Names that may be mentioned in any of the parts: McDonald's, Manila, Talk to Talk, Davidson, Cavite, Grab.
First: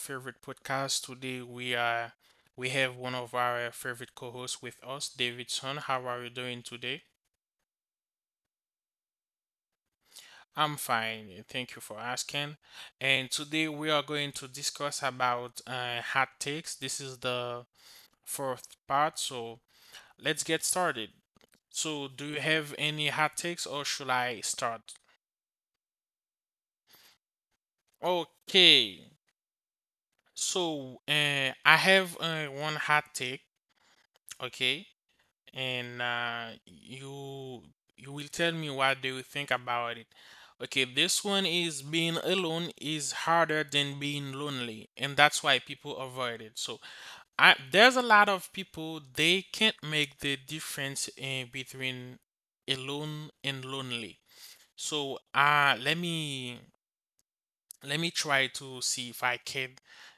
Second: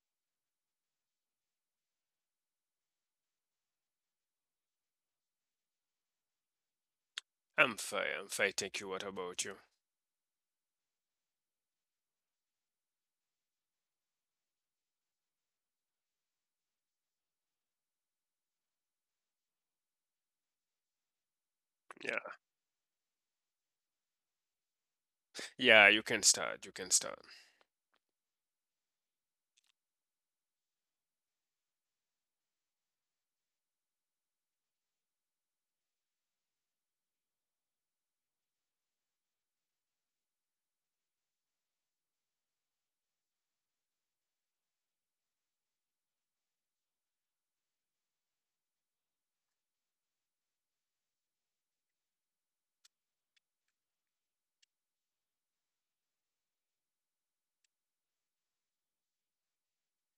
favorite podcast. Today we have one of our favorite co-hosts with us, Davidson. How are you doing today? I'm fine, thank you. What about you? I'm fine. Thank you for asking. And today we are going to discuss about hot takes. This is the fourth part, so let's get started. So, Yeah. do you have any hot takes, or should I start? Yeah, you can start, you can start. Okay. So, I have one hot take. Okay. And you will tell me what do you think about it. Okay, this one is being alone is harder than being lonely, and that's why people avoid it. So there's a lot of people they can't make the difference between alone and lonely. So let me try to see if I can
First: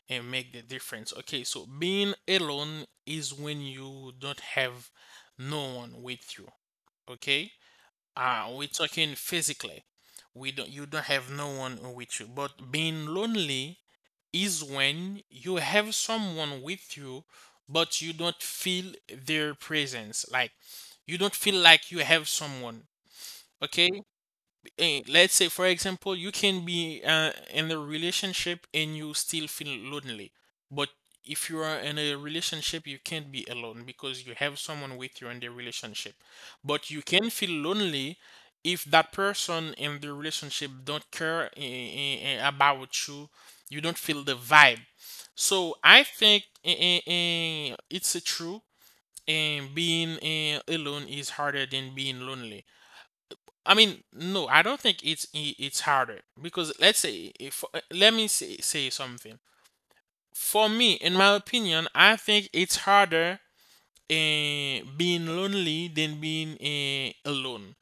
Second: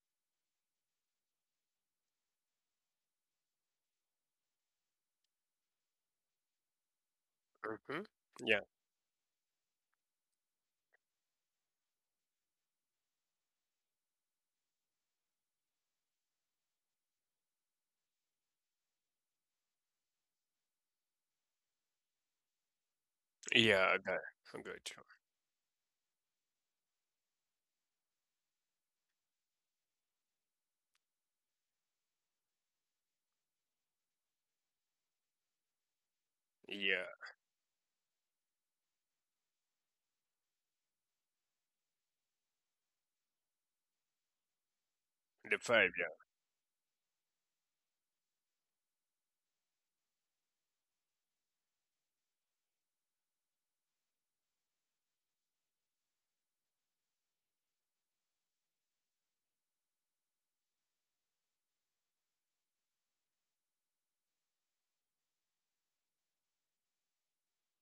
and make the difference. Okay, so being alone is when you don't have no one with you, okay, Mhm. Yeah. we're talking physically, we don't you don't have no one with you, but being lonely is when you have someone with you, but you don't feel their presence, like you don't feel like you have someone, okay. Yeah, okay. I'm good. Let's say, for example, you can be in a relationship and you still feel lonely, but if you are in a relationship you can't be alone because you have someone with you in the relationship, but you Yeah, can feel lonely if that person in the relationship don't care about you, you don't feel the vibe. the So vibe, I think it's a true, and being alone is harder than being lonely. I mean, no, I don't think it's harder, because let's say if let me say something. For me, in my opinion, I think it's harder being lonely than being alone.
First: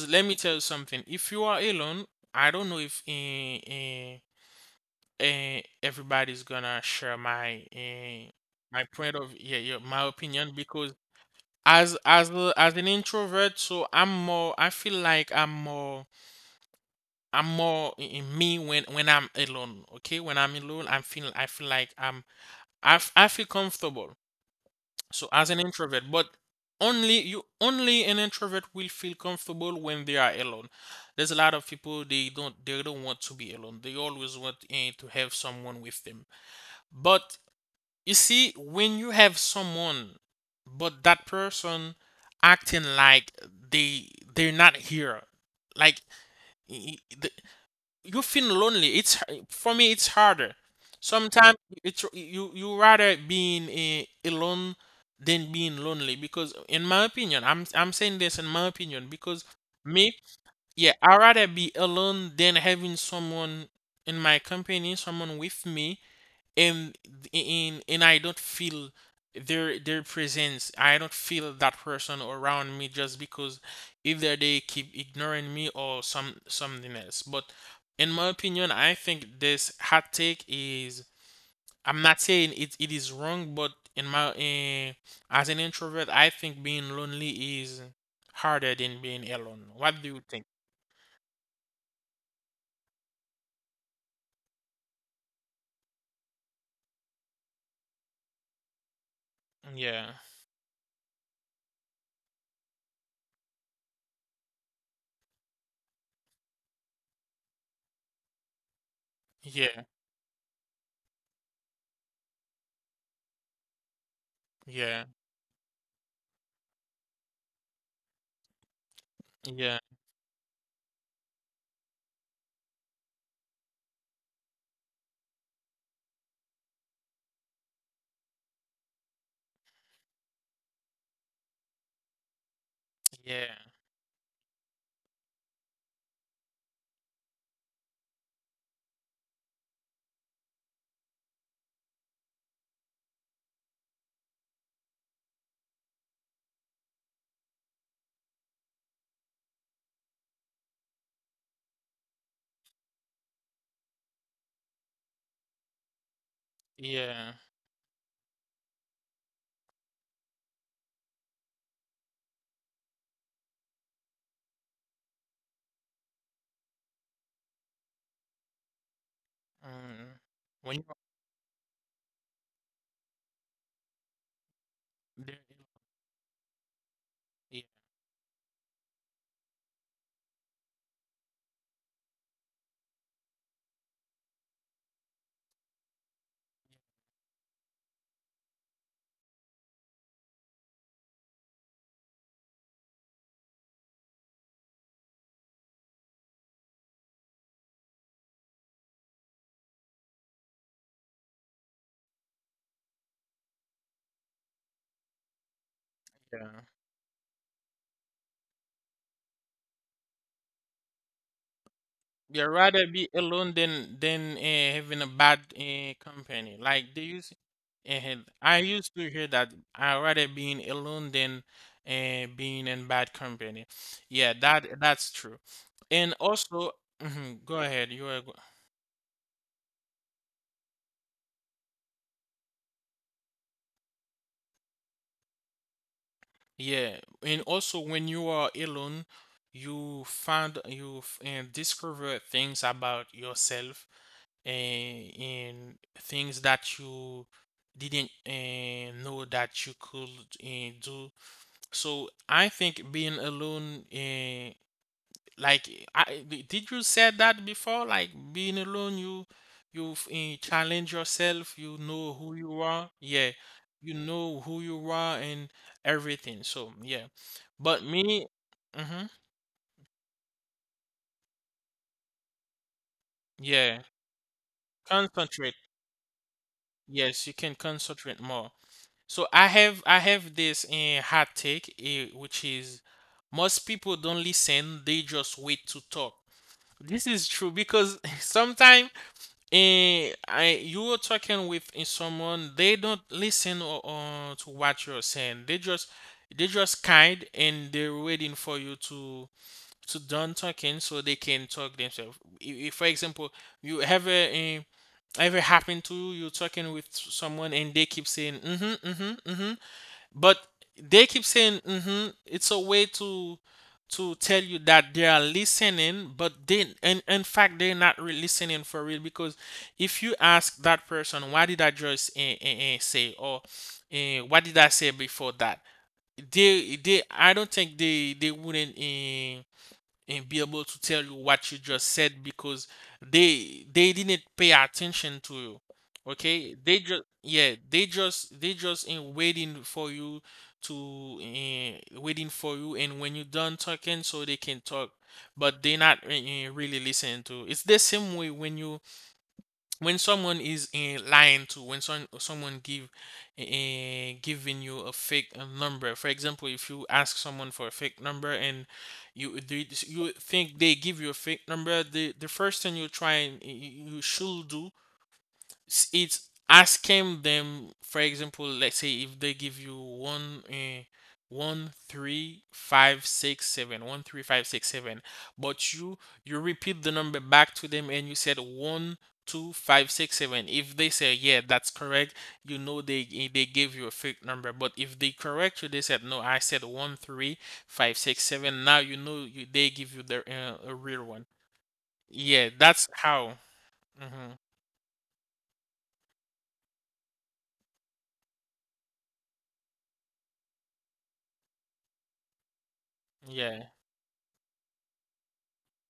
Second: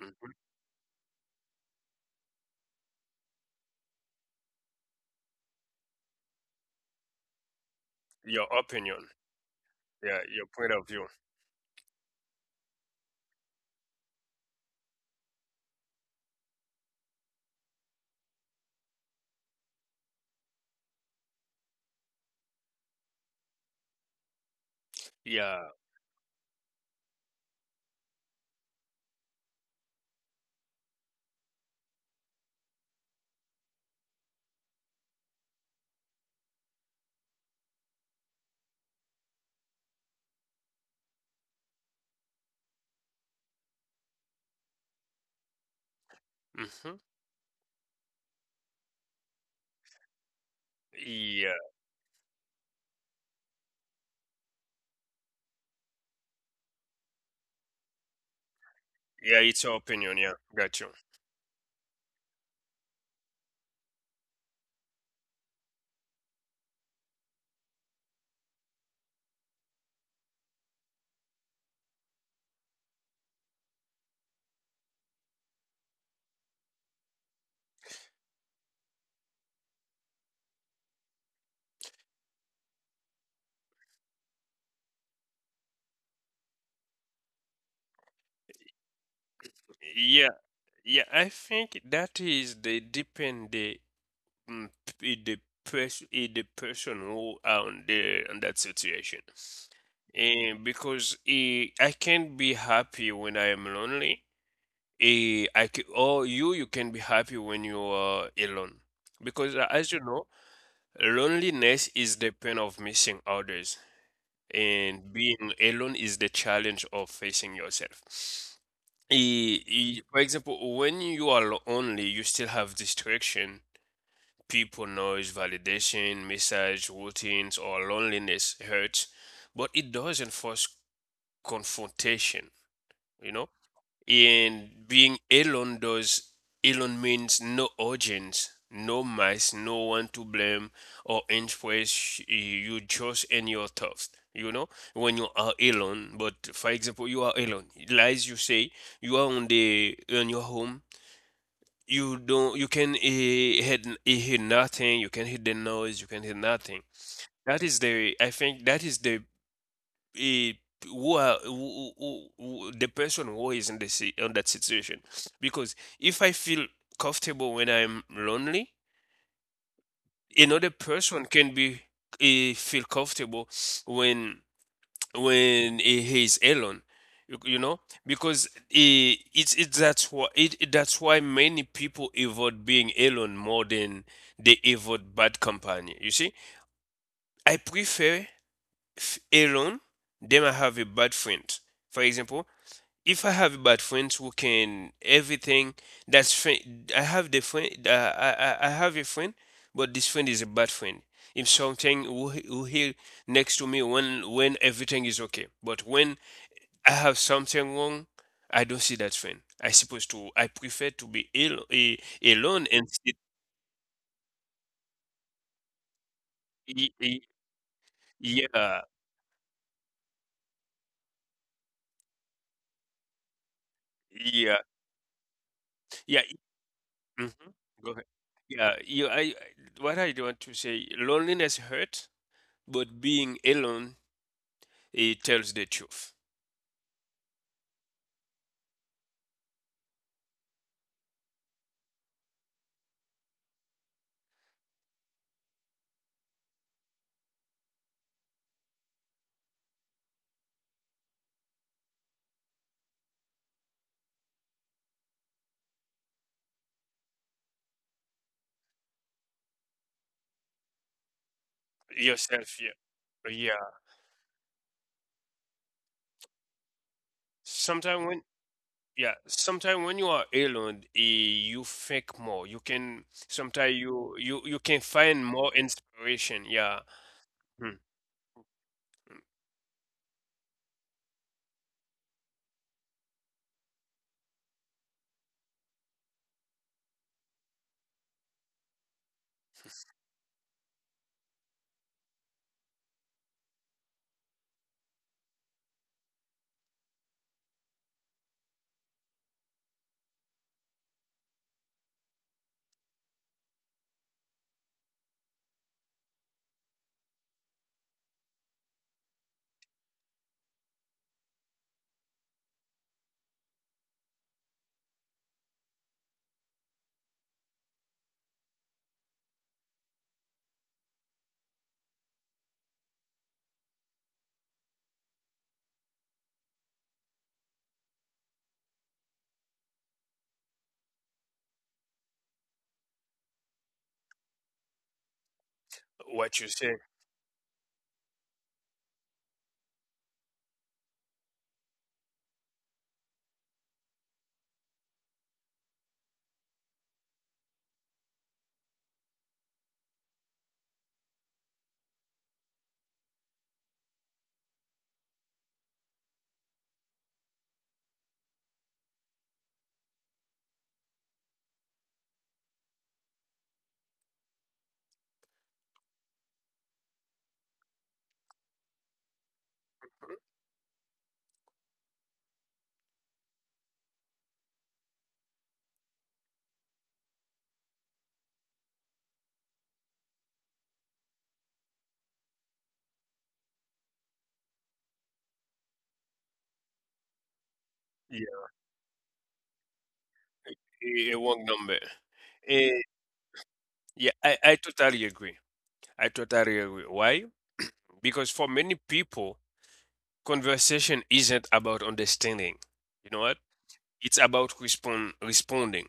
yeah. let Mhm. me tell you something. If you are alone, I don't know if everybody's gonna share my Your my opinion. point of yeah, yeah, my Yeah, your opinion, point of because view. As an introvert, so I'm more. I feel like I'm more. In me when I'm alone. Okay, when I'm alone, I feel like I feel comfortable. So as an Yeah. introvert, but only you only an introvert will feel comfortable when they are alone. There's a lot of people, they don't want to be alone. They always want to have someone with them. But you see, when you have someone, but that person acting like they're not here, like, Mhm. you feel lonely. It's For me, it's harder. Sometimes Yeah. it's you rather being a, alone than being lonely because, in my opinion, I'm saying this in my opinion Yeah, because it's your me, opinion, yeah. Got you. yeah, I rather be alone than having someone in my company, someone with me, and in and I don't feel their presence. I don't feel that person around me, just because either they keep ignoring me or some something else. But in my opinion, I think this hot take is, I'm not saying it, it is wrong, but in my as an introvert, I think being lonely is harder than being alone. What do you Yeah, think? yeah, I think that is the depend mm, the person the person who are on the on that situation. Yeah, And because I can't be happy when I am lonely. Or you can be happy when you are alone because yeah, as you know, loneliness is the pain of missing others, yeah, and being alone is the challenge of facing yourself. Yeah, For example, when you are lonely, you still have distraction, people, noise, validation, message, routines, or loneliness hurts, but it doesn't force confrontation, you know. yeah, And being alone does. Alone means no audience, no mice, no one to blame or influence, you just in your thoughts. You know, when you are alone, but for example, you are alone. Lies you say, you are on the on your home. You don't. You can hear nothing. You can hear the noise. You can hear nothing. yeah. That is the. I think that is the eh, who are who, the person who is in on that situation, because if I feel comfortable when I'm lonely, Mm. another When, person can be feel comfortable when there-, he is alone, you yeah. know. Because it's that's why many people avoid being alone more than they avoid bad company, you see. I prefer alone than I have a bad friend. For example, if I have bad friends who can everything, that's friend. I have the friend. I have a friend, but this friend is a bad friend. If something who who here next to me when everything is okay, but when Yeah. I have something wrong, I don't see that friend. I supposed to. I prefer to be ill You'd alone rather and be sit. alone than having a bad company. Like y- they y- use, uh, I Yeah, used to hear that I rather being alone than being in bad company. Yeah, yeah, that that's true. And yeah. also, hmm mhm, go Go ahead. ahead. You are go- Yeah, you. I. I- What I want to say, loneliness hurt, but being alone, it tells the truth. yeah. And also, when you are alone, you discover things about yourself, and in things that you didn't know that you could do. So I think being alone, like, did you said that before? Like being alone, you challenge yourself. You know who Yourself, you yeah. are. Yeah, Yeah. you know who you are and everything. So yeah, but Sometimes when, me, mm-hmm, yeah, sometimes when you are alone, you think more, you can sometimes yeah, you can find more concentrate. inspiration, yeah. Yes, you can Hmm. concentrate more. So I have this hot take, which is most people don't listen; they just wait to talk. This is true, because sometimes eh, I you are talking with someone, they don't listen or to what you're saying. They just kind and they're waiting for you to done talking so they can talk themselves. If, for example, you ever ever happen to you, you're talking with someone and they keep saying mm-hmm, mm-hmm, mm-hmm, but they keep saying mm-hmm, it's a way to tell you that they are listening, but they in fact they're not really listening for real, because if you ask that person, why did I just say, or what did I say before that? They I don't think they wouldn't and be able to tell you what you just said, because they didn't pay attention to you. What you Okay? say. They just yeah, they just in waiting for you to waiting for you and when you're done talking so they can talk, but they not really listening to, it's the same way when you, when someone is lying to, when someone give giving you a fake number. For example, if you ask someone for a fake number and you think they give you a fake number, the first thing you try and you should do it's asking them. For example, let's say if they give you one 1 3 5 6 7 1 3 5 6 7, but you repeat the number back to them and you said 1 2 5 6 7, if they say yeah, that's correct, you know they gave you a fake number. But if they correct you they said no, I said one three five six Yeah, seven now you know they give you the a real a one. wrong number. Yeah, Eh, that's how. yeah, Hmm, I totally agree. I totally agree. Why? Because for many people, conversation isn't about understanding, you know what. yeah, It's about responding.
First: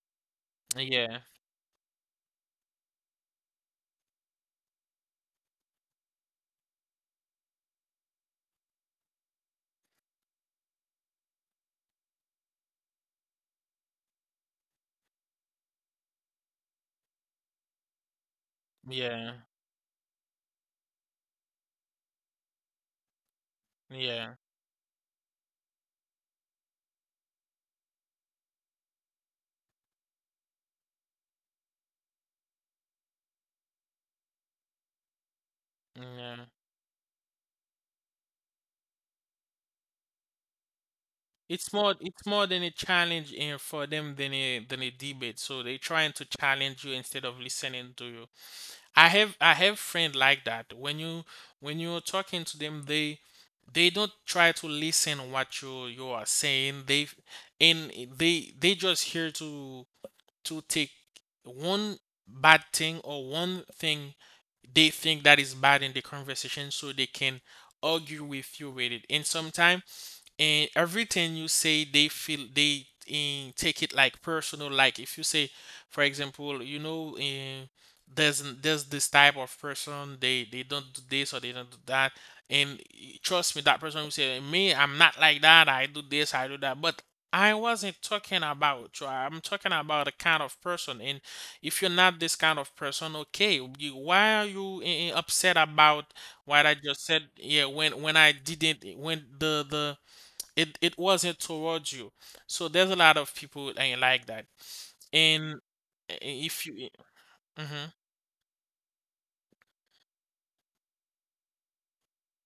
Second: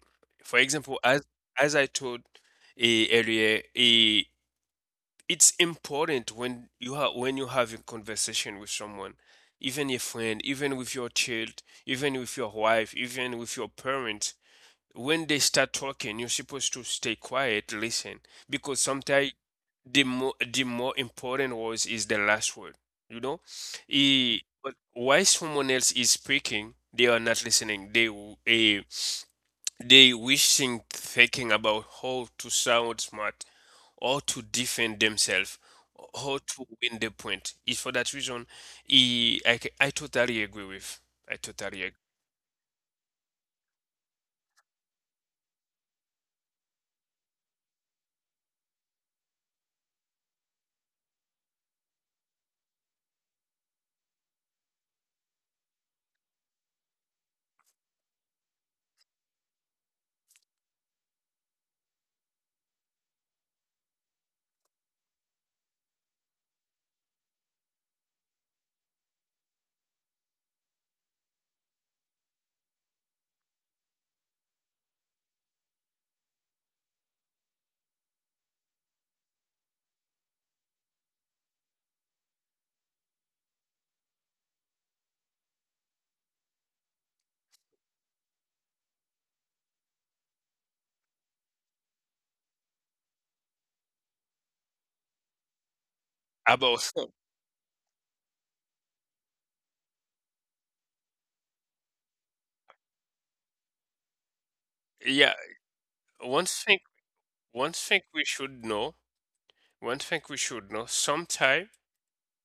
For example, yeah, as I told earlier, it's important when you have a conversation with someone, even a friend, even with your child, even with your wife, even with your parents. When they start talking, you're supposed to stay quiet, listen, because sometimes yeah. the more important words is the last word. You know, Yeah, but while someone else is speaking, they are not listening. Uh, they wishing, thinking about how to sound smart, or to defend themselves, or how yeah. to win the point. It's for that reason I totally agree with. I totally agree. It's more than a challenge in for them than a debate. So they trying to challenge you instead of listening to you. I have friend like that. When you, when you're talking to them, they don't try to listen what you are saying. They and they They just here to take one bad thing or one thing they think that is bad in the conversation, so they can argue with you with it. And sometimes and everything you say they feel they in take it like personal. Like, if you say, for example, you know, there's this type of person, they don't do this or they don't do that, and trust me, that person will say, me, I'm not like that, I do this, I do that. But I wasn't talking about you, I'm talking about the kind of person, and if you're not this kind of person, okay, why are you upset about what I just About said, yeah, when I didn't, when the, it wasn't towards you. So there's a lot of people like that. yeah, And one if thing you, one mm-hmm, thing we should know, one thing we should know, sometime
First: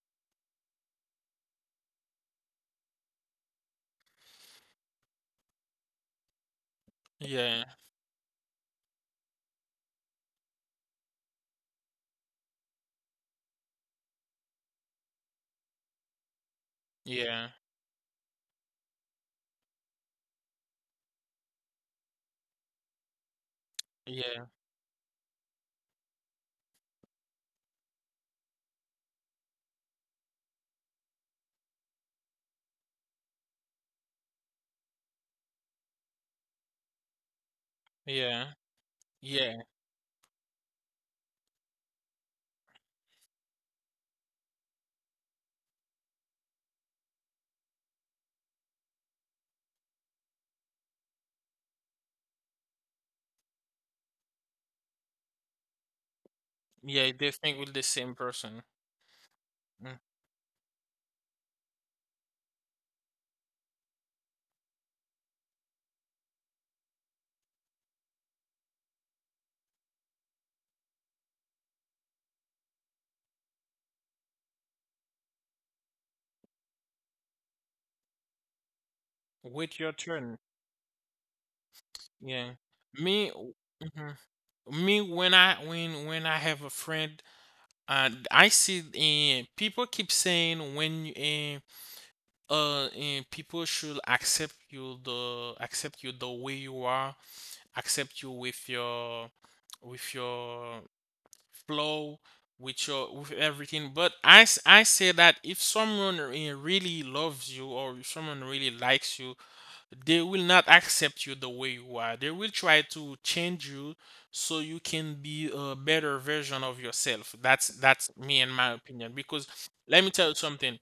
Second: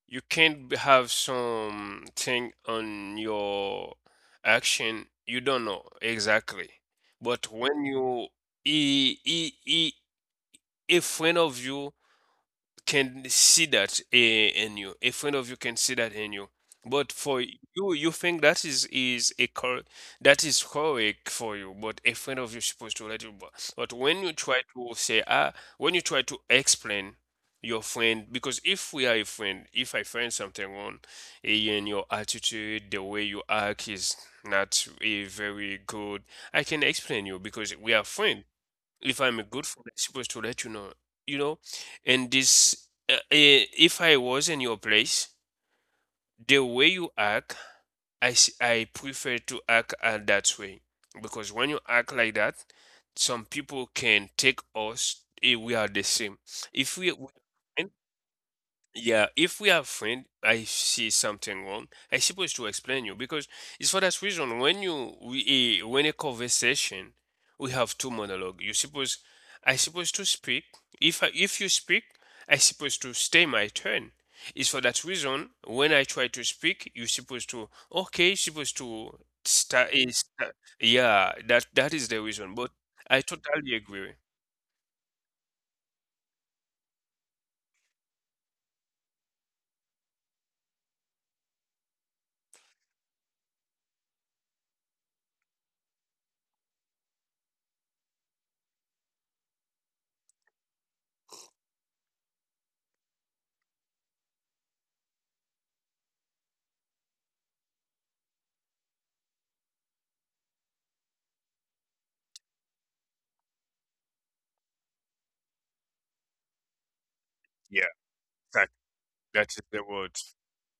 you can't b- have something on your action you don't know exactly. But yeah, when you he, he, he, a friend of you can see that in you. A friend of you can see that in you. But for yeah, you, you think that is a cor that is correct for you. But a friend of you is supposed to let you. But when you yeah, try to say ah, when you try to explain your friend, because if we are a friend, if I find something wrong in your attitude, the way you act is not a very good, I can explain you because we are friend. yeah, If I'm a yeah, good friend, I'm supposed to let you know, you know. And this, if I was in your place, the way you act, I prefer to act that way, because when you act like that, some people can take us. We are the same. If yeah, we, we they think with the same person. Yeah, if we are Mm. friend, I see something wrong. I supposed to explain you, because it's for that reason when you when a conversation we have two monologue. You suppose I supposed to speak. If you speak, I supposed to stay my turn. It's for that reason when I try to speak, you supposed to okay, you supposed to Wait start your is, turn. yeah, that that is the Yeah, reason. But I me, totally agree. mhm. Me, when I have a friend, I see people keep saying, when you, people should accept you the way you are, accept you with your with your flow, with your with everything. But I say that if someone really loves you, or if someone really likes you, they will not accept you the way you are, they will try to change you, so you can be a better version of yourself. that's Yeah, that's me, in that my opinion, because that is the let me word. tell you something,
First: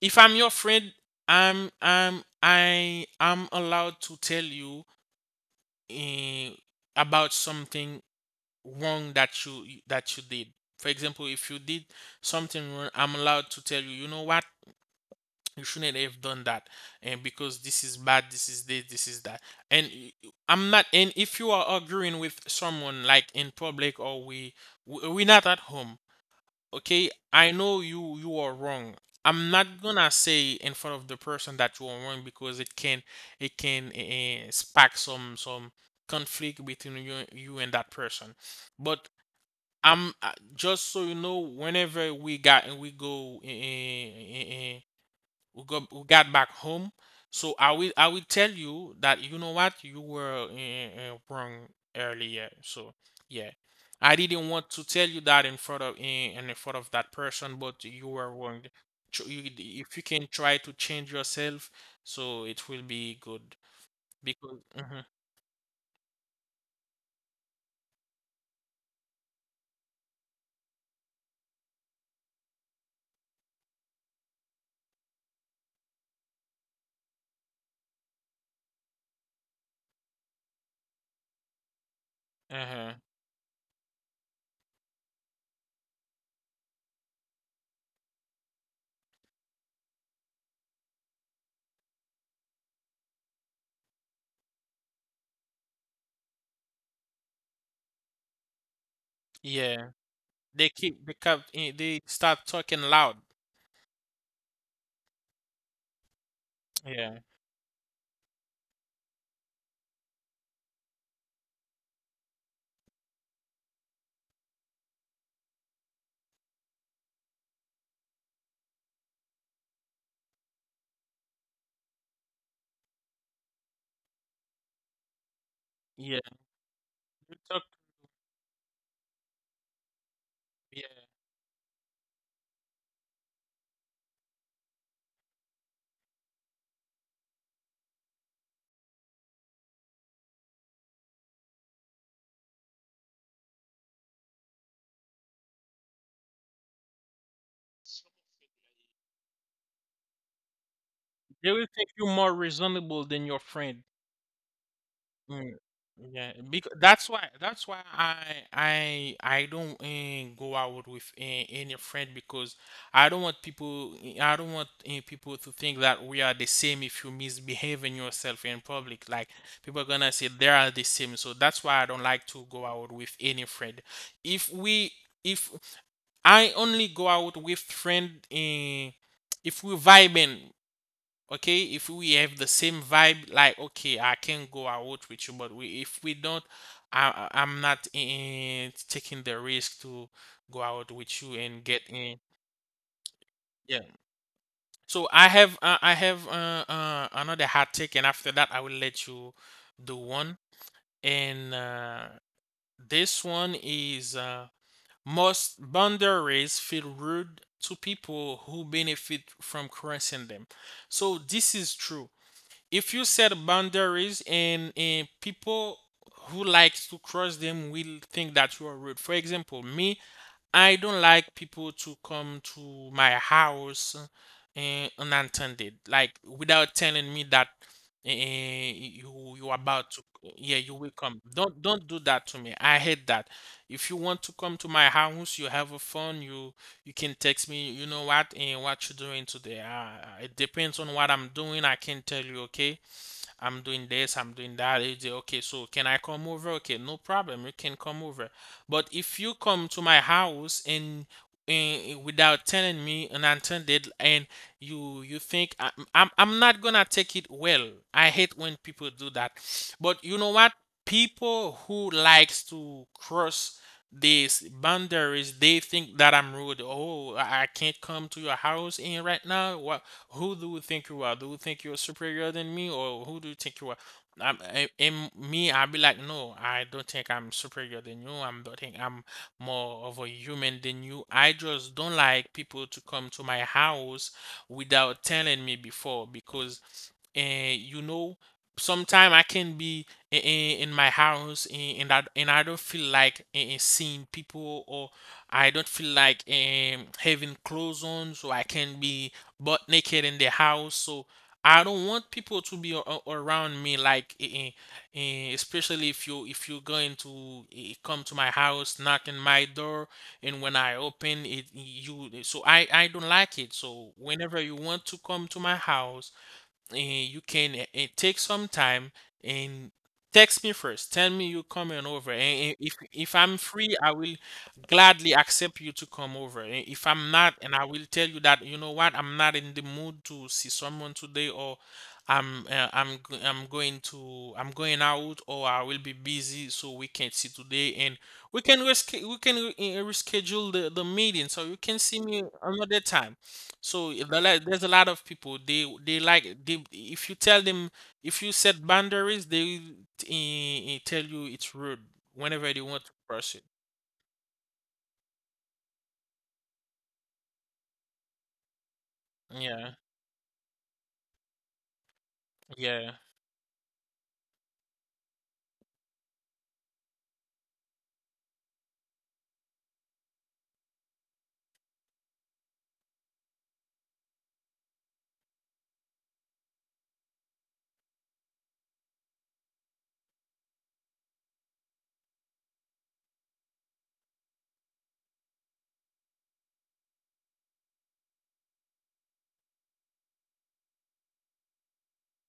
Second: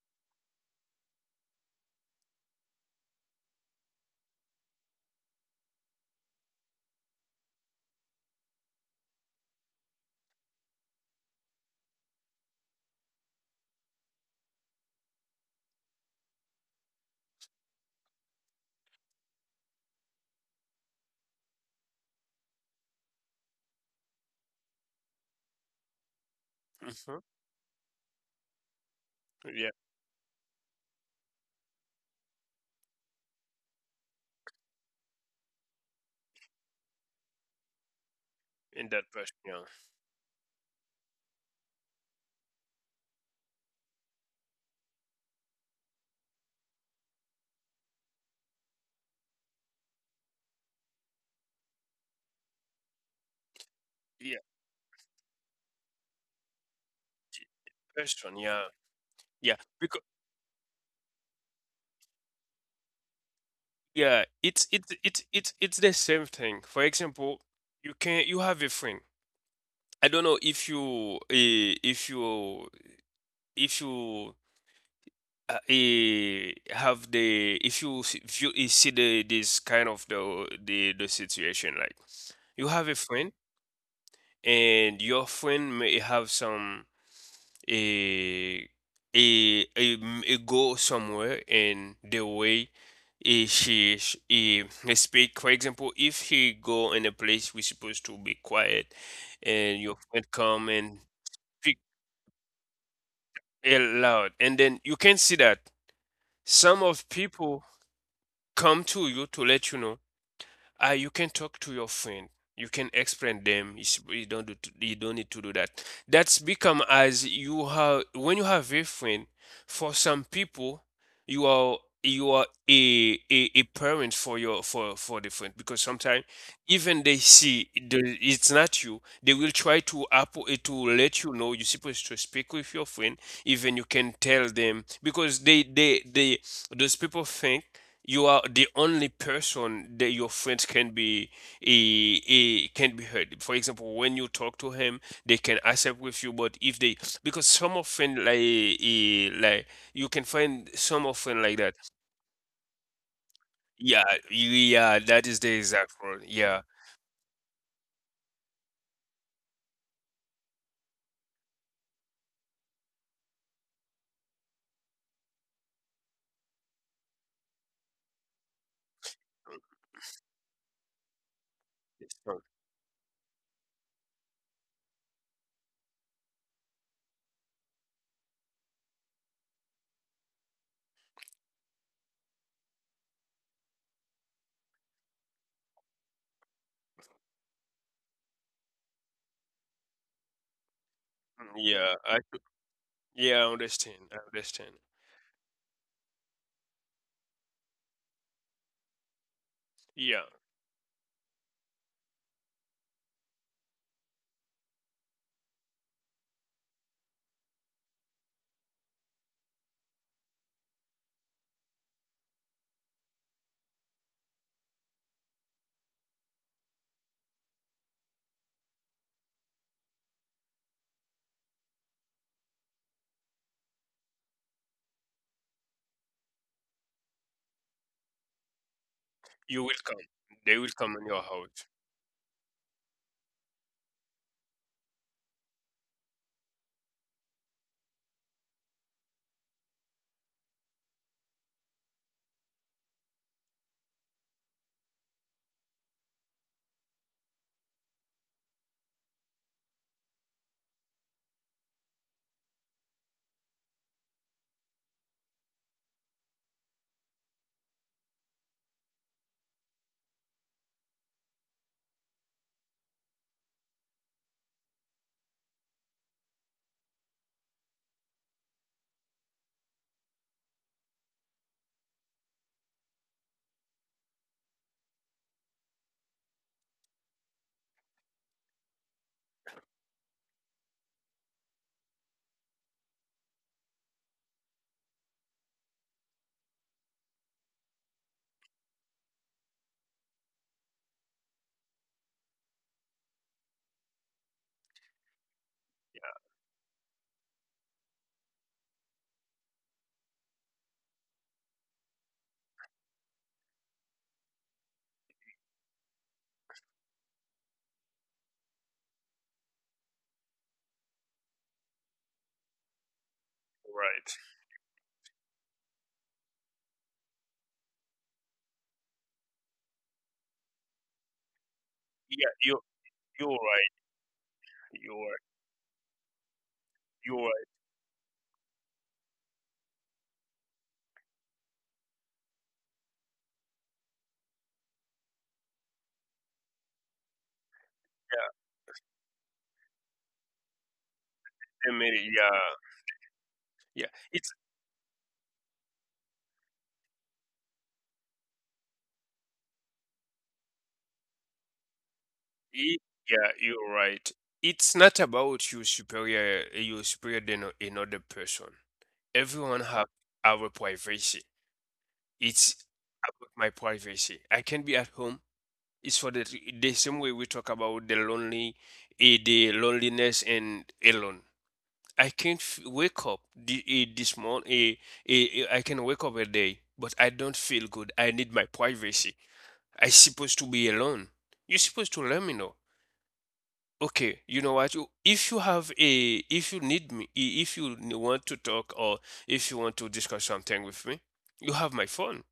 if I'm your friend, I'm allowed to tell you eh, about something wrong that you did. For example, if you did something wrong, I'm allowed to tell you, you know what? You shouldn't have done that, and because this is bad, this is this, this is that, and I'm not. And if you are arguing with someone like in public or we're not at home, okay? Hmm. I know you are wrong. I'm Yeah, not gonna say in front of the person that you are wrong, because it can spark some conflict between you and that person. in But that person, yeah. I'm just so you know, whenever we got and we go, we got back home. So I will tell you that you know what, you were wrong earlier. So yeah, I Yeah, didn't want to tell you that in front of eh, and in front of that person, but you were person, wrong. yeah. Yeah, If you because can try to change yourself, so it will be good yeah, because it's it's it's it's it's the same thing. For example, you can you have a friend. I don't know if you if you if you have the, if you view see the this kind of the situation like you have mhm. a friend and your friend may have some eh, go somewhere and the way he speak. For example, if he go in a place we supposed to be quiet, and yeah, your friend they come and keep they kept eh, speak they start talking loud. Loud, and then you can see that some of Yeah. people come to you to let you know, you can talk to your friend, you can explain them. It's, you don't do to, you don't need to do that, that's become as you have when you have a friend. For some people, you are you are a parent for your for the friend, because Yeah. sometimes even they You talk, see the, it's not you, they will try to to yeah. let you know you're supposed to speak with your friend. Even you can tell them because they those people think you are the only person that your friends can be can be heard. For example, when you talk to him, they can accept with you. But if they, because some of friend like like you can find some of friend They like will that. think you more reasonable than your friend. Yeah, yeah, that is the Mm, exact word. yeah, Yeah. because that's why I I don't go out with any friend because I don't want people I don't want people to think that we are the same if you misbehaving yourself in public. Like people are gonna say they are the same. So that's why I don't like to go out with any friend. If we if I only go out with friend if we vibing, okay, if we have the same vibe, like okay I can go out with you, but we if we don't, I am not taking the risk to go out with you Mm, and get yeah, in. Yeah, I Yeah, understand. I understand. so I have I have another hot take, and after that I will let you do Yeah, one. And This one is, most boundaries feel rude to people who benefit from crossing them. So this is true. If you set boundaries, and people who likes to cross them will think that you are rude. For example, me, I don't like people to come to my house unattended, like without telling me that you are you will about come. to— They yeah, will you will come in your come. Don't house. don't do that to me. I hate that. If you want to come to my house, you have a phone. You can text me. You know what and what you're doing today. It depends on what I'm doing. I can tell you. Okay, I'm doing this, I'm doing that. You say, okay, so can I come over? Okay, no problem. You can come over. But if you come to my house and without telling me, unattended, and you think— I'm not gonna take it well. I hate when people do that. But you know what? People who likes to cross these boundaries, they think that I'm rude. Oh, I can't come to your house in right now. What, who do you think you are? Do you think you're superior than me, or who do you think you are? In me, I will be like, no, I don't think I'm superior than you. I'm don't think I'm more of a human than you. I just don't like people to come to my house without telling me before because, you know, sometime I can be in my house and and I don't feel like seeing people, or I don't feel Yeah, like having clothes on, so I can be butt naked in the house. So I don't want people to be around me, like especially if you if you're going to come to my house, knocking my door, and when I open it, you— so I don't like it. So right. whenever you want to come to my house, you can take some time and text me first. Tell me you're coming over. Yeah, And you if you're I'm right. free, I will You're gladly right. accept you to come over. Eh, if I'm You're not, right. and I will tell you that, you know what, I'm not in the mood to see someone today, or I'm, I'm going to— I'm going out, or I will be busy, so we can't see today, and Yeah, we can reschedule the meeting, so you they can made see it. me Yeah. another time. Yeah, So there's a lot of people, they like they if you tell them, if you set boundaries, they tell you it's rude whenever they it, want to yeah, cross it. you're right. It's not about you superior, you superior than a, another person. Everyone Yeah, have our privacy. It's yeah, about my privacy. I can be at home. It's for the same way we talk about the lonely, the loneliness and alone. I can wake up the, this morning. I can wake up a day, but I don't feel good. I need my privacy. I supposed to be alone. You're supposed to let me know. Okay, you know what? If you have a, if you need me, if you want to talk, or if you want to discuss something with me, you have my phone,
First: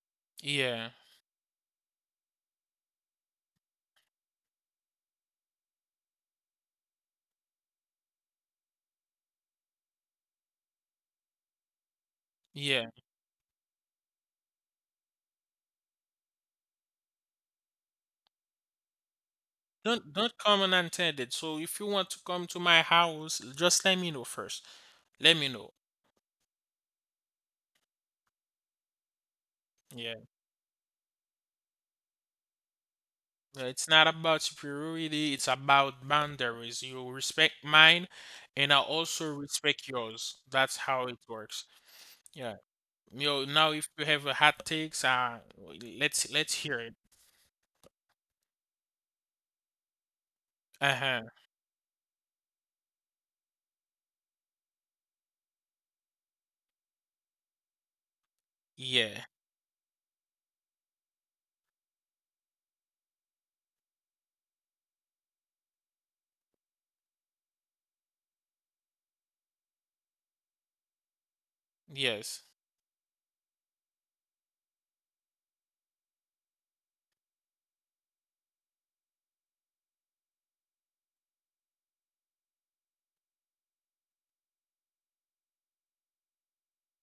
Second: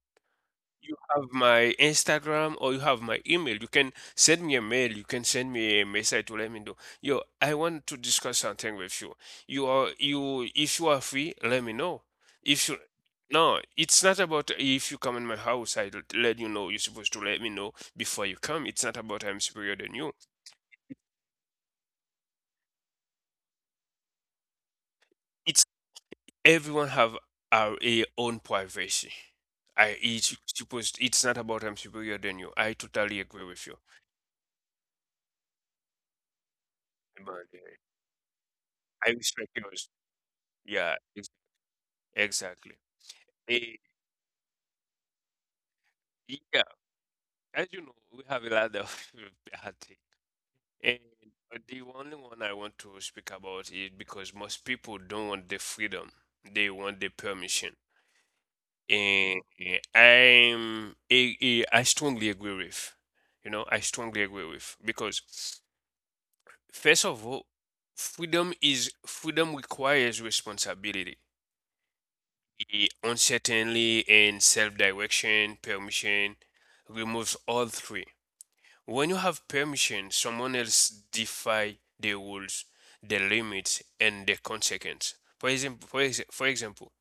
yeah, you have my Instagram, or you have my email. You can send me a mail, you can send me a message to let me know. Yo, I want to discuss something with you. You are, you, if you are free, let me know. If you, yeah. no, it's not about if you come in my house, I let you know. You're supposed to let me know before you come. It's not about I'm superior than Don't you. don't come unattended. So if you want to come to my house, just let me know first. Let me It's know. everyone have our a own privacy. I Yeah, each supposed it's not about I'm superior than you. I totally agree with you. it's not about superiority. It's about boundaries. You But respect mine, and I I also respect respect yours. yours. That's Yeah, how it ex- works. Yeah. exactly. You know, now Eh, if you have a hot takes, let's yeah, hear it. as you know, we have a lot of bad thing. And Uh-huh. the only one I want to speak about is because most people don't want the freedom. They want the permission. Yeah. And I strongly agree with. You know, I strongly agree with because, first of all, freedom is freedom requires responsibility. Yes. Uncertainty and self-direction, permission removes all three. When you have permission, someone else defy the rules, the limits, and the consequence. For example, for example,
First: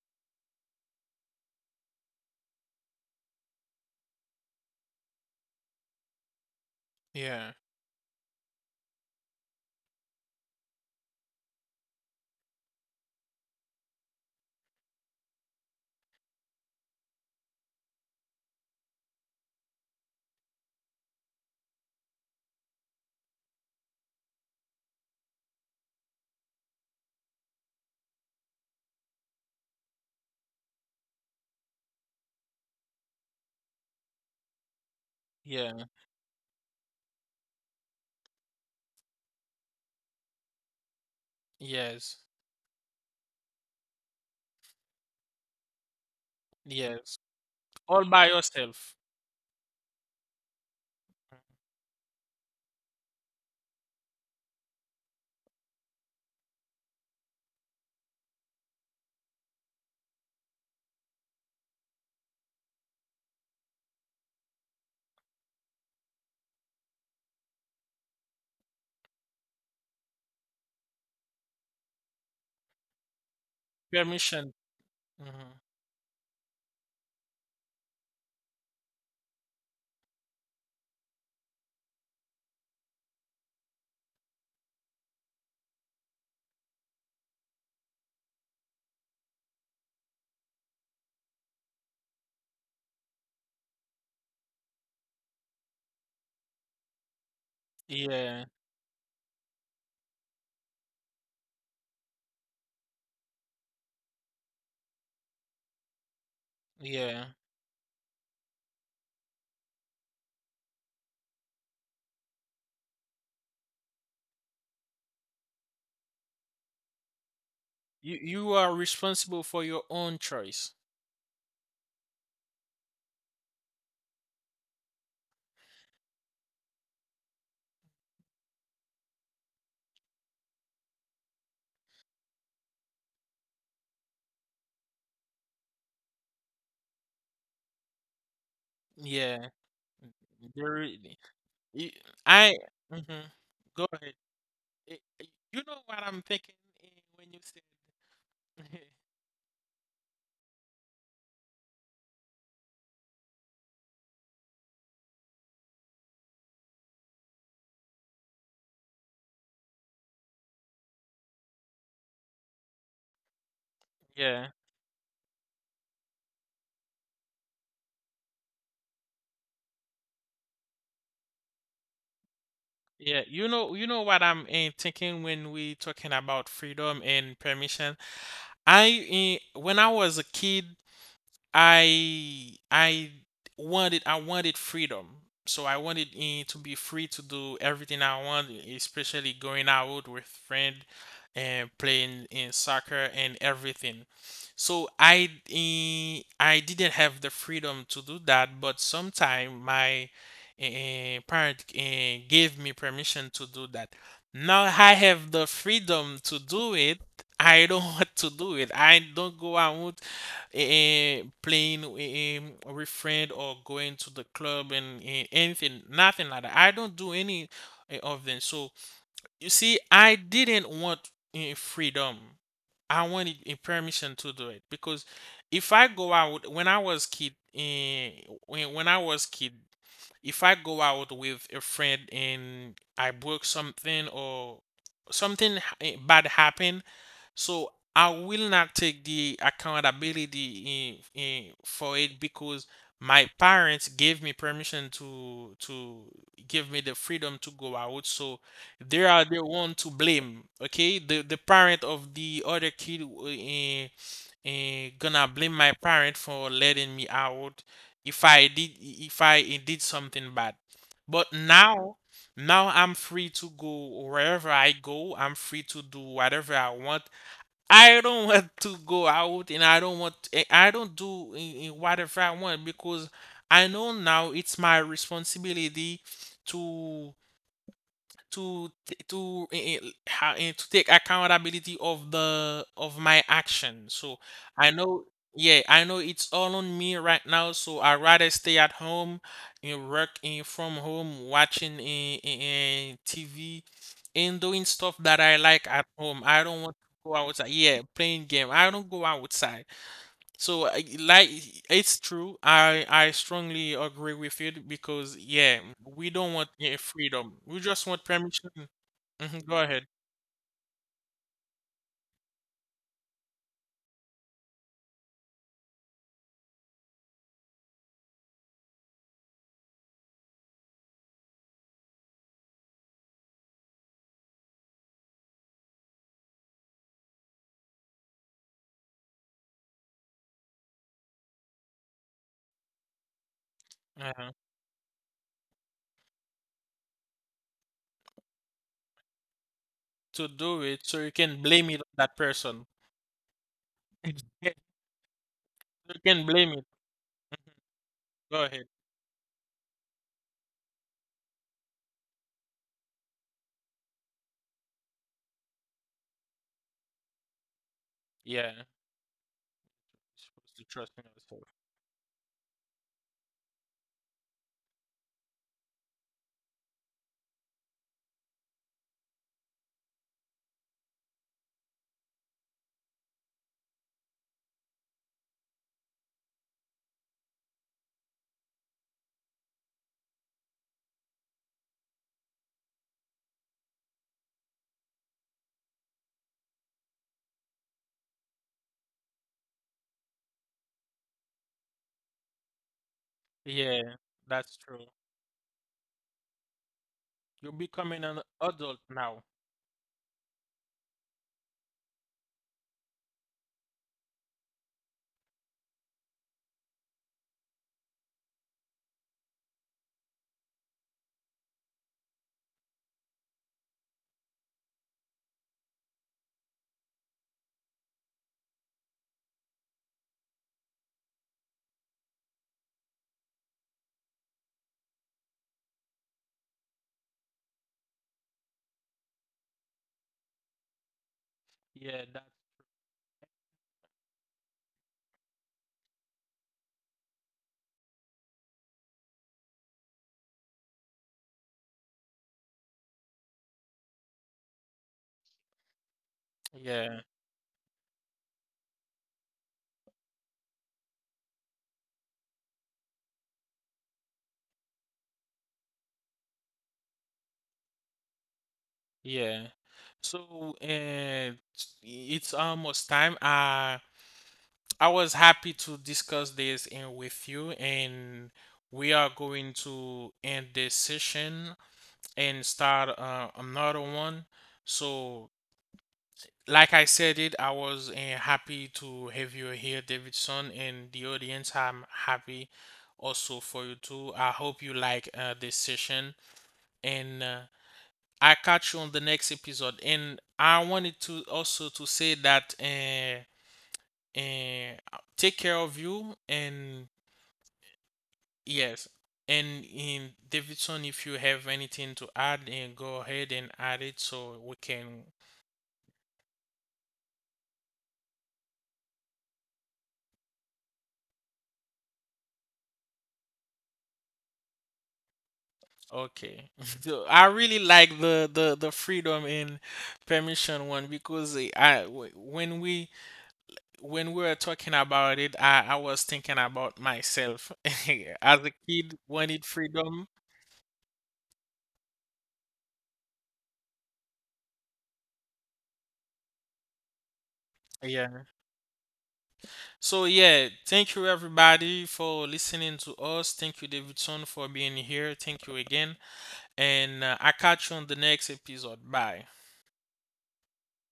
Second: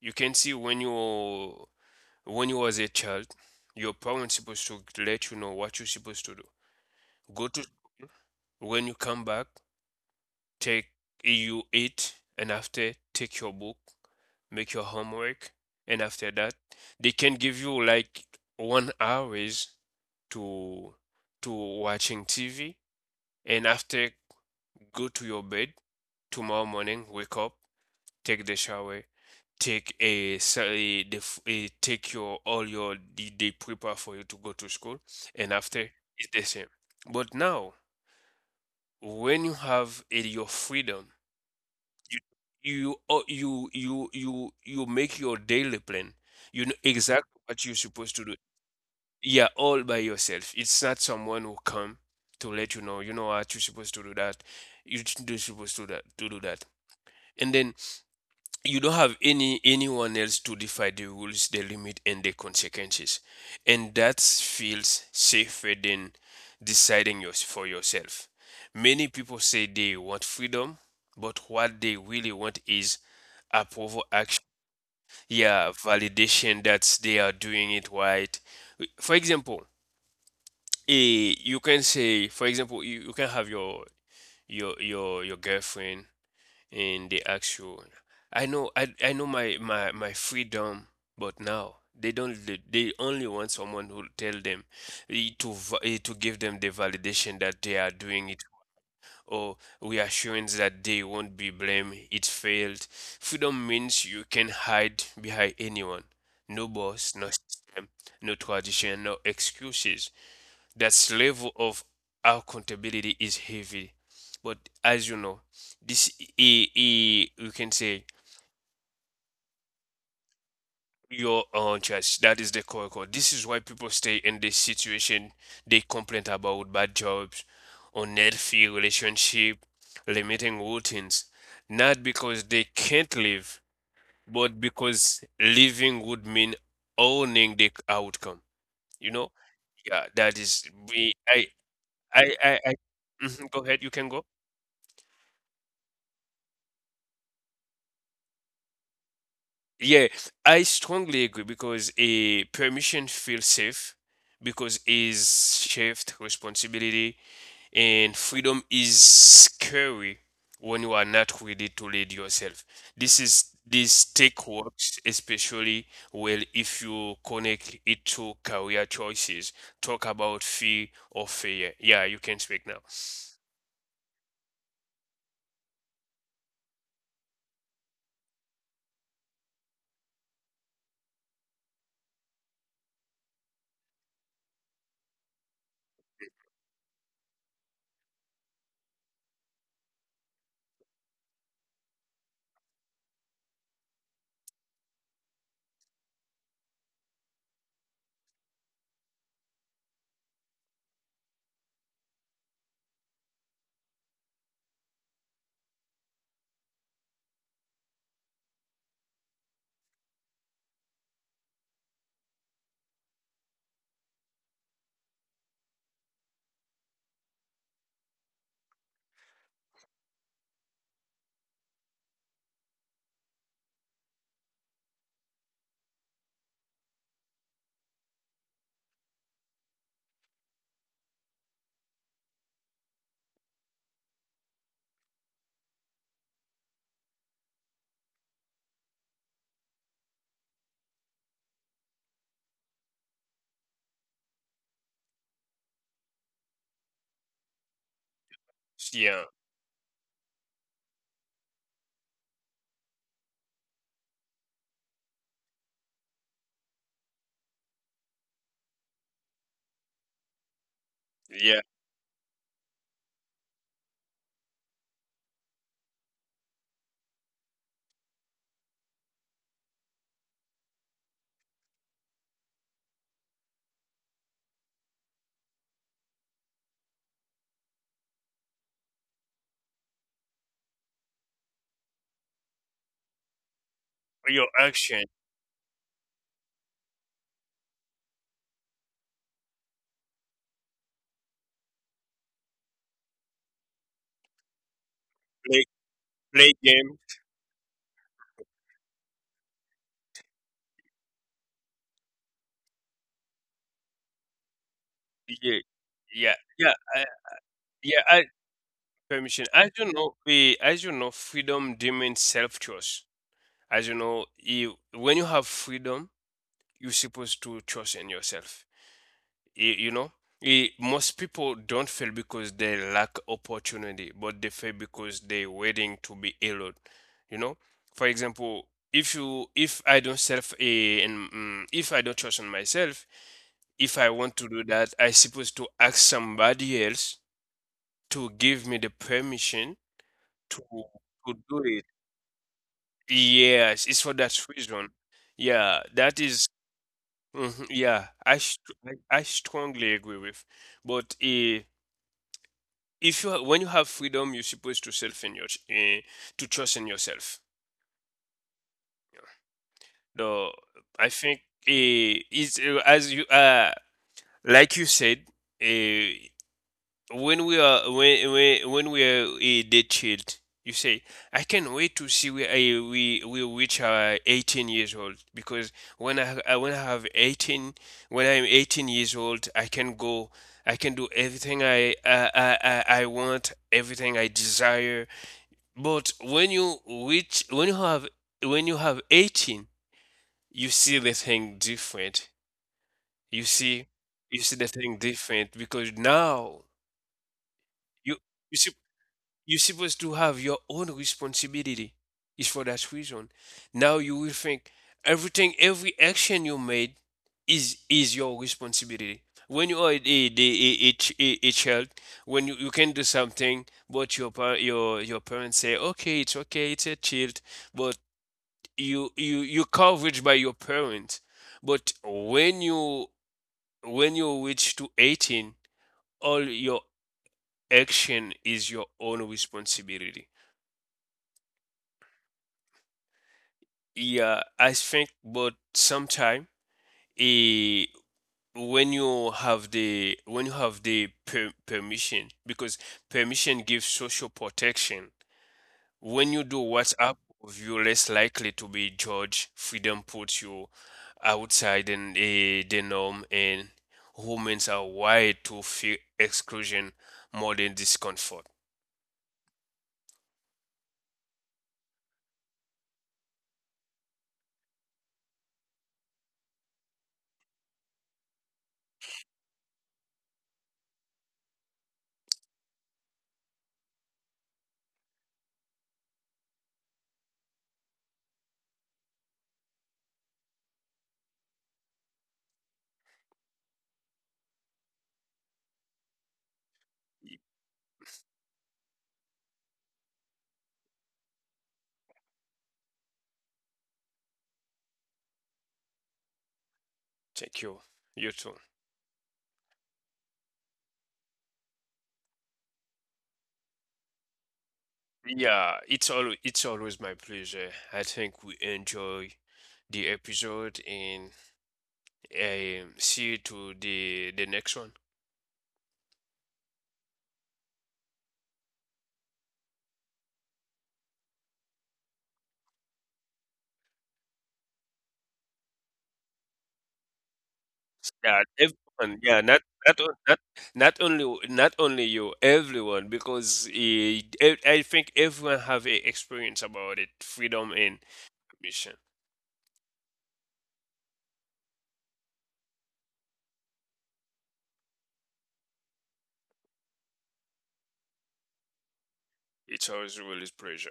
you can see when you, when you was a child, your parents supposed to let you know what you're supposed to do. Go Yeah. to when you come back. Take EU 8 and after take your book, make your homework, and after that they can give you like 1 hours to to watching TV and after go to your bed. Tomorrow morning, wake up, take the shower, take a, sa- a, the take your all your they prepare for you to go to school, and Yeah. after it's the same. But now when you have your freedom. You Yes. you make your daily plan. You know Yes. exactly what you're All supposed to by do. yourself. Yeah, all by yourself. It's not someone who come to let you know what, you're supposed to do that. You're supposed to do that to do that. And then you don't have anyone else to define the rules, the limit, and the consequences, and that feels safer than deciding yours for yourself. Many people say they want freedom, but what they really want is approval action. Permission. Hmm. Yeah, validation that they are doing it right. For example, you can say, for example, you can have your your girlfriend and they ask you I know my freedom, but now they don't they only want someone who tell them, to give them the validation that they are doing it, Yeah. or reassurance that they won't be blamed it failed. Freedom means you can hide behind anyone, no boss, no Yeah. system, no tradition, no excuses. That level of accountability is heavy. But as you know, this i- you can say You are responsible for your own choice. your own choice. That is the core. This is why people stay in this situation. They complain about bad jobs, unhealthy relationship, limiting routines. Not because they can't live, but because living would mean owning the outcome. You know? Yeah. Yeah, that is There, we I- I. I Mhm. Mhm, go ahead, you Go can ahead. go. I- I- You know what I'm thinking, eh, when you said. Yeah, I strongly agree because a permission feels safe because is shift responsibility, and freedom is scary when you are not ready to lead yourself. This take Yeah. works especially well if you connect it to career choices. Talk about fear or failure. Yeah, you can speak now. Yeah, you know what I'm thinking when we talking about freedom and permission. I when I was a kid, I I I wanted freedom. So I wanted to be free to do everything I want, especially going out with friend and playing in soccer and everything. So I didn't have the freedom to do that, but sometime my parent gave me permission to do that. Now I have the freedom to do it. I don't want to do it. I don't go out playing with friend, or going to the club and anything, nothing like that. I don't do any of them. So you see, I didn't want freedom. I wanted a permission to do it because if I go out when I was kid, when I was kid, if I go out with a friend and I broke something, or bad happened, so I will not take the accountability in for it because my parents gave me permission to— give me the freedom to go out. So they Yeah, are the one to blame. Okay, the parent of the other kid gonna blame my parent for letting me out if I did, if I eh, did something bad. But yeah. now, now I'm free to go wherever I go. I'm free to do whatever I want. I don't want to go out, and I don't want I don't do in whatever I want because I know now it's my responsibility to— to take accountability of the of my action. So Your I action, know, yeah, I know it's all on me right now. So I rather stay at home and work from home, watching TV and doing stuff that I play like at home. I play don't want to game. go outside. Yeah, playing game. I don't go outside. So I, like, it's true. I strongly agree with it because, Yeah, yeah, we yeah, don't want, yeah. yeah, freedom. We just want yeah, permission. Hmm, permission. go As ahead. you know, as you know, freedom demands self-trust. As you know, when you have freedom, you're supposed to trust in yourself. You know, most people don't fail because they lack opportunity, but they fail because they're waiting to be allowed. You know, for example, if I don't self if I don't trust in myself, if I Uh-huh. want to do that, I supposed to ask somebody else to give me the permission To to do it, so you to can do blame it it. on that person. Yes, it's for that Yeah, reason. Yeah, so you that can is, blame it. mhm, yeah, Go ahead. I strongly agree with. But if you ha when you have freedom, you're supposed to self in your ch- eh, to trust in yourself. Yeah. You're Though supposed to trust in I think yourself. It's as you like you said, uh, when we are when we are a dead child, you say, I can't wait to see where I we reach our 18 years old because when I have 18, when I'm 18 years old, I can go, I can do everything I want, everything I desire. But when you reach when you have 18, you see the thing different. You see Yeah, you see that's the true. thing different because now You're becoming you an you see. adult now. You're supposed to have your own responsibility. It's for that reason. Now you will think everything, every action you made is your responsibility. When you are a child, when you can do something, but your parents say, okay, it's a child, but you coverage by your parents. But when you reach to 18, all your action is your own responsibility. Yeah, that Yeah, I think, but sometime, eh, when you have the permission, because permission gives social protection. When you do what's yeah, up, you're less likely to be judged. Freedom puts you outside and the norm, and humans are wired to feel exclusion more than discomfort. yeah. So it's almost time. Uh, I was happy to discuss this and with you, and we are going to end this session and start another one. So, like I said it, I was happy to have you here, Davidson, and the audience. I'm happy also for you too. I hope you like this session, and I catch you on the next episode. And I wanted to also to say that. And take care of you. And Thank you. You too. yes. And in Davidson, if you have anything to add, and go ahead and add it so we can. Yeah, it's always my pleasure. I think we enjoy the episode, and see you to the next one. Okay. So I really like the freedom and permission one because when we, when we were talking about it, I was thinking about myself as Yeah, a kid everyone. Yeah, wanted not freedom. o- not not only you, everyone, because I think everyone have a experience about it, freedom and Yeah. mission. So yeah, thank you everybody for listening to us. Thank you, Davidson, for being here. Thank you again. And I catch you on the next episode. Bye. It's always really pleasure.